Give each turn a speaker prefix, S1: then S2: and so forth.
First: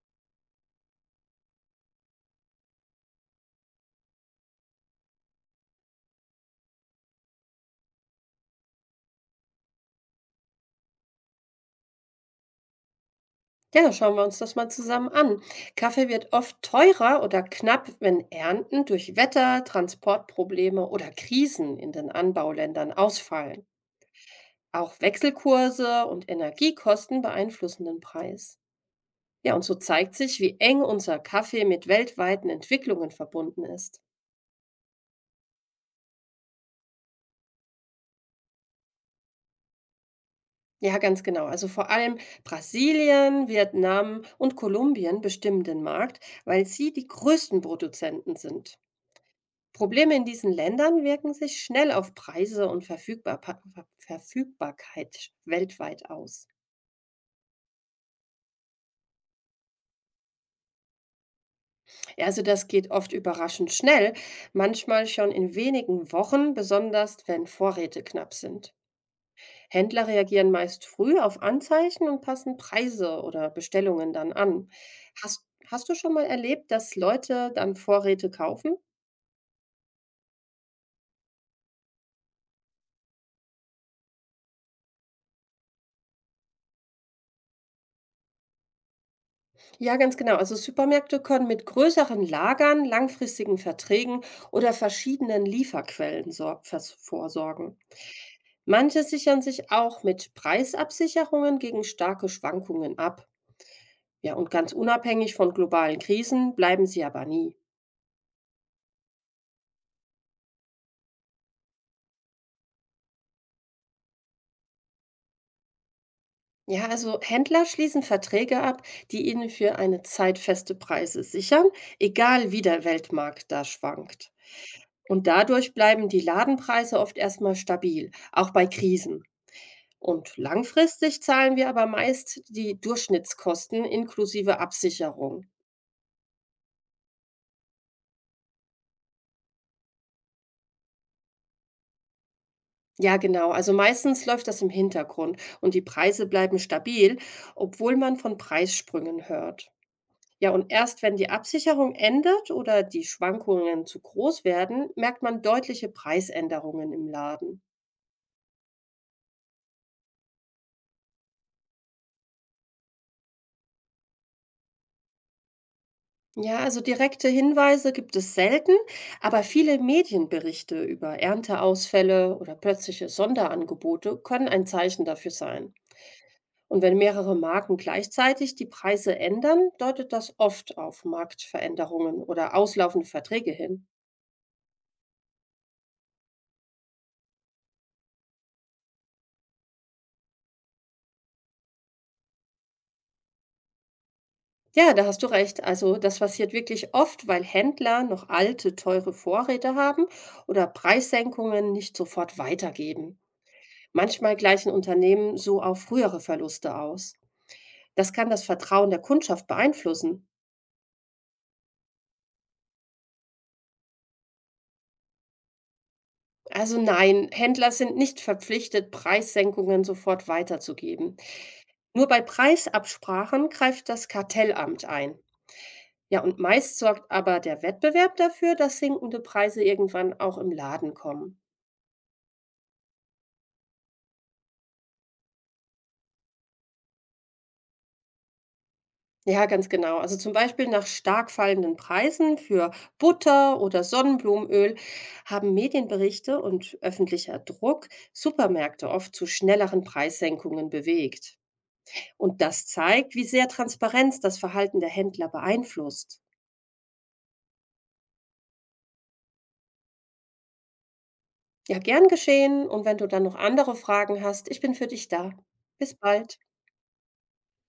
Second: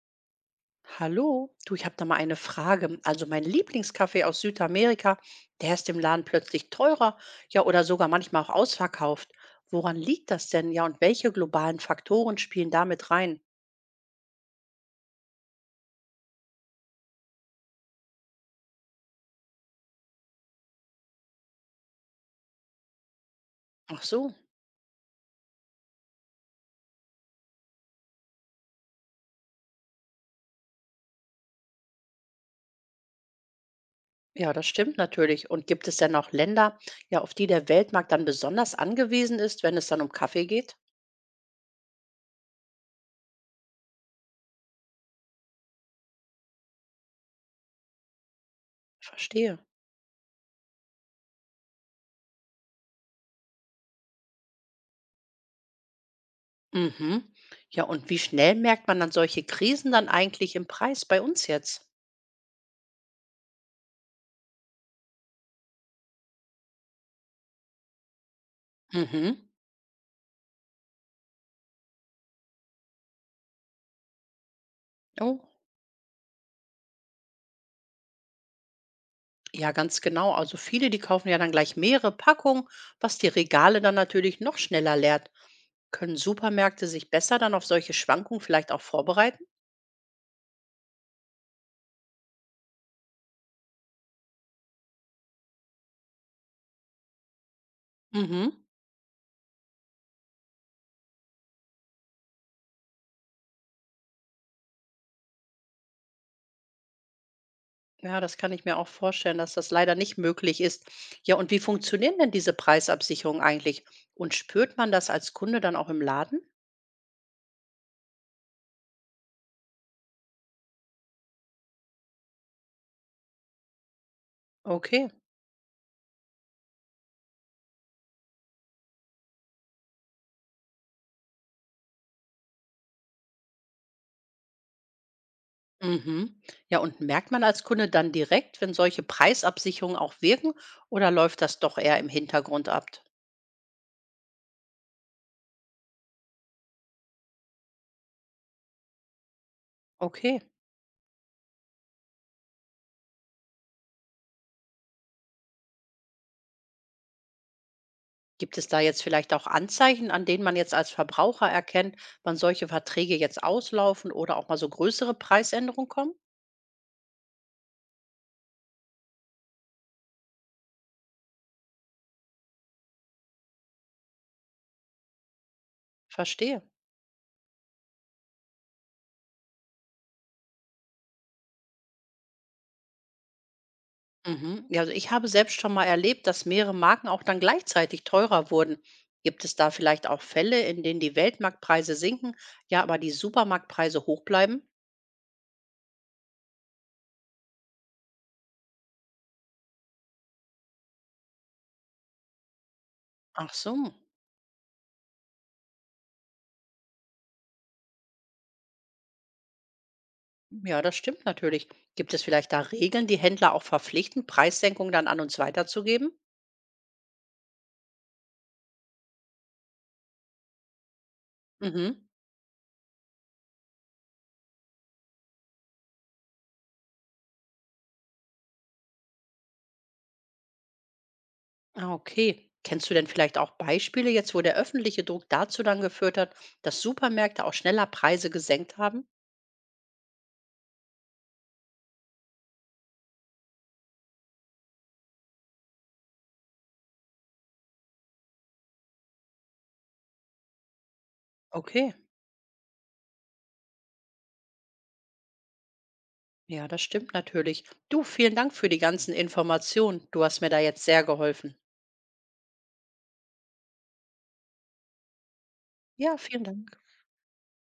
S1: Hallo, du, ich habe da mal eine Frage. Also mein Lieblingskaffee aus Südamerika, der ist im Laden plötzlich teurer, ja, oder sogar manchmal auch ausverkauft. Woran liegt das denn? Ja, und welche globalen Faktoren spielen damit rein?
S2: Ja, dann schauen wir uns das mal zusammen an. Kaffee wird oft teurer oder knapp, wenn Ernten durch Wetter, Transportprobleme oder Krisen in den Anbauländern ausfallen.
S1: Ach so,
S2: Auch Wechselkurse und Energiekosten beeinflussen den Preis. Ja, und so zeigt sich, wie eng unser Kaffee mit weltweiten Entwicklungen verbunden ist.
S1: ja, das stimmt natürlich. Und gibt es denn auch Länder, ja, auf die der Weltmarkt dann besonders angewiesen ist, wenn es dann um Kaffee geht?
S2: Ja, ganz genau. Also vor allem Brasilien, Vietnam und Kolumbien bestimmen den Markt, weil sie die größten Produzenten sind.
S1: Verstehe.
S2: Probleme in diesen Ländern wirken sich schnell auf Preise und Verfügbarkeit weltweit aus.
S1: Mhm. Ja, und wie schnell merkt man dann solche Krisen dann eigentlich im Preis bei uns jetzt?
S2: Ja, also das geht oft überraschend schnell, manchmal schon in wenigen Wochen, besonders wenn Vorräte knapp sind.
S1: Mhm.
S2: Händler reagieren meist früh auf Anzeichen und passen Preise oder Bestellungen dann an.
S1: Oh,
S2: Hast du schon mal erlebt, dass Leute dann Vorräte kaufen?
S1: ja, ganz genau. Also viele, die kaufen ja dann gleich mehrere Packungen, was die Regale dann natürlich noch schneller leert. Können Supermärkte sich besser dann auf solche Schwankungen vielleicht auch vorbereiten?
S2: Ja, ganz genau. Also Supermärkte können mit größeren Lagern, langfristigen Verträgen oder verschiedenen Lieferquellen vorsorgen.
S1: Mhm.
S2: Manche sichern sich auch mit Preisabsicherungen gegen starke Schwankungen ab. Ja, und ganz unabhängig von globalen Krisen bleiben sie aber nie.
S1: Ja, das kann ich mir auch vorstellen, dass das leider nicht möglich ist. Ja, und wie funktionieren denn diese Preisabsicherungen eigentlich? Und spürt man das als Kunde dann auch im Laden?
S2: Ja, also Händler schließen Verträge ab, die ihnen für eine Zeit feste Preise sichern, egal wie der Weltmarkt da schwankt.
S1: Okay.
S2: Und dadurch bleiben die Ladenpreise oft erstmal stabil, auch bei Krisen. Und langfristig zahlen wir aber meist die Durchschnittskosten inklusive Absicherung.
S1: Mhm. Ja, und merkt man als Kunde dann direkt, wenn solche Preisabsicherungen auch wirken oder läuft das doch eher im Hintergrund ab?
S2: Ja, genau. Also meistens läuft das im Hintergrund und die Preise bleiben stabil, obwohl man von Preissprüngen hört.
S1: Okay.
S2: Ja, und erst wenn die Absicherung endet oder die Schwankungen zu groß werden, merkt man deutliche Preisänderungen im Laden.
S1: Gibt es da jetzt vielleicht auch Anzeichen, an denen man jetzt als Verbraucher erkennt, wann solche Verträge jetzt auslaufen oder auch mal so größere Preisänderungen kommen?
S2: Ja, also direkte Hinweise gibt es selten, aber viele Medienberichte über Ernteausfälle oder plötzliche Sonderangebote können ein Zeichen dafür sein.
S1: Verstehe.
S2: Und wenn mehrere Marken gleichzeitig die Preise ändern, deutet das oft auf Marktveränderungen oder auslaufende Verträge hin.
S1: Mhm. Ja, also ich habe selbst schon mal erlebt, dass mehrere Marken auch dann gleichzeitig teurer wurden. Gibt es da vielleicht auch Fälle, in denen die Weltmarktpreise sinken, ja, aber die Supermarktpreise hoch bleiben?
S2: Ja, da hast du recht. Also das passiert wirklich oft, weil Händler noch alte, teure Vorräte haben oder Preissenkungen nicht sofort weitergeben.
S1: Ach so.
S2: Manchmal gleichen Unternehmen so auch frühere Verluste aus. Das kann das Vertrauen der Kundschaft beeinflussen.
S1: Ja, das stimmt natürlich. Gibt es vielleicht da Regeln, die Händler auch verpflichten, Preissenkungen dann an uns weiterzugeben?
S2: Also nein, Händler sind nicht verpflichtet, Preissenkungen sofort weiterzugeben.
S1: Mhm.
S2: Nur bei Preisabsprachen greift das Kartellamt ein. Ja, und meist sorgt aber der Wettbewerb dafür, dass sinkende Preise irgendwann auch im Laden kommen.
S1: Ah, okay. Kennst du denn vielleicht auch Beispiele jetzt, wo der öffentliche Druck dazu dann geführt hat, dass Supermärkte auch schneller Preise gesenkt haben?
S2: Ja, ganz genau. Also zum Beispiel nach stark fallenden Preisen für Butter oder Sonnenblumenöl haben Medienberichte und öffentlicher Druck Supermärkte oft zu schnelleren Preissenkungen bewegt.
S1: Okay,
S2: Und das zeigt, wie sehr Transparenz das Verhalten der Händler beeinflusst.
S1: ja, das stimmt natürlich. Du, vielen Dank für die ganzen Informationen. Du hast mir da jetzt sehr geholfen.
S2: Ja, gern geschehen, und wenn du dann noch andere Fragen hast, ich bin für dich da. Bis
S1: Ja,
S2: bald.
S1: vielen Dank.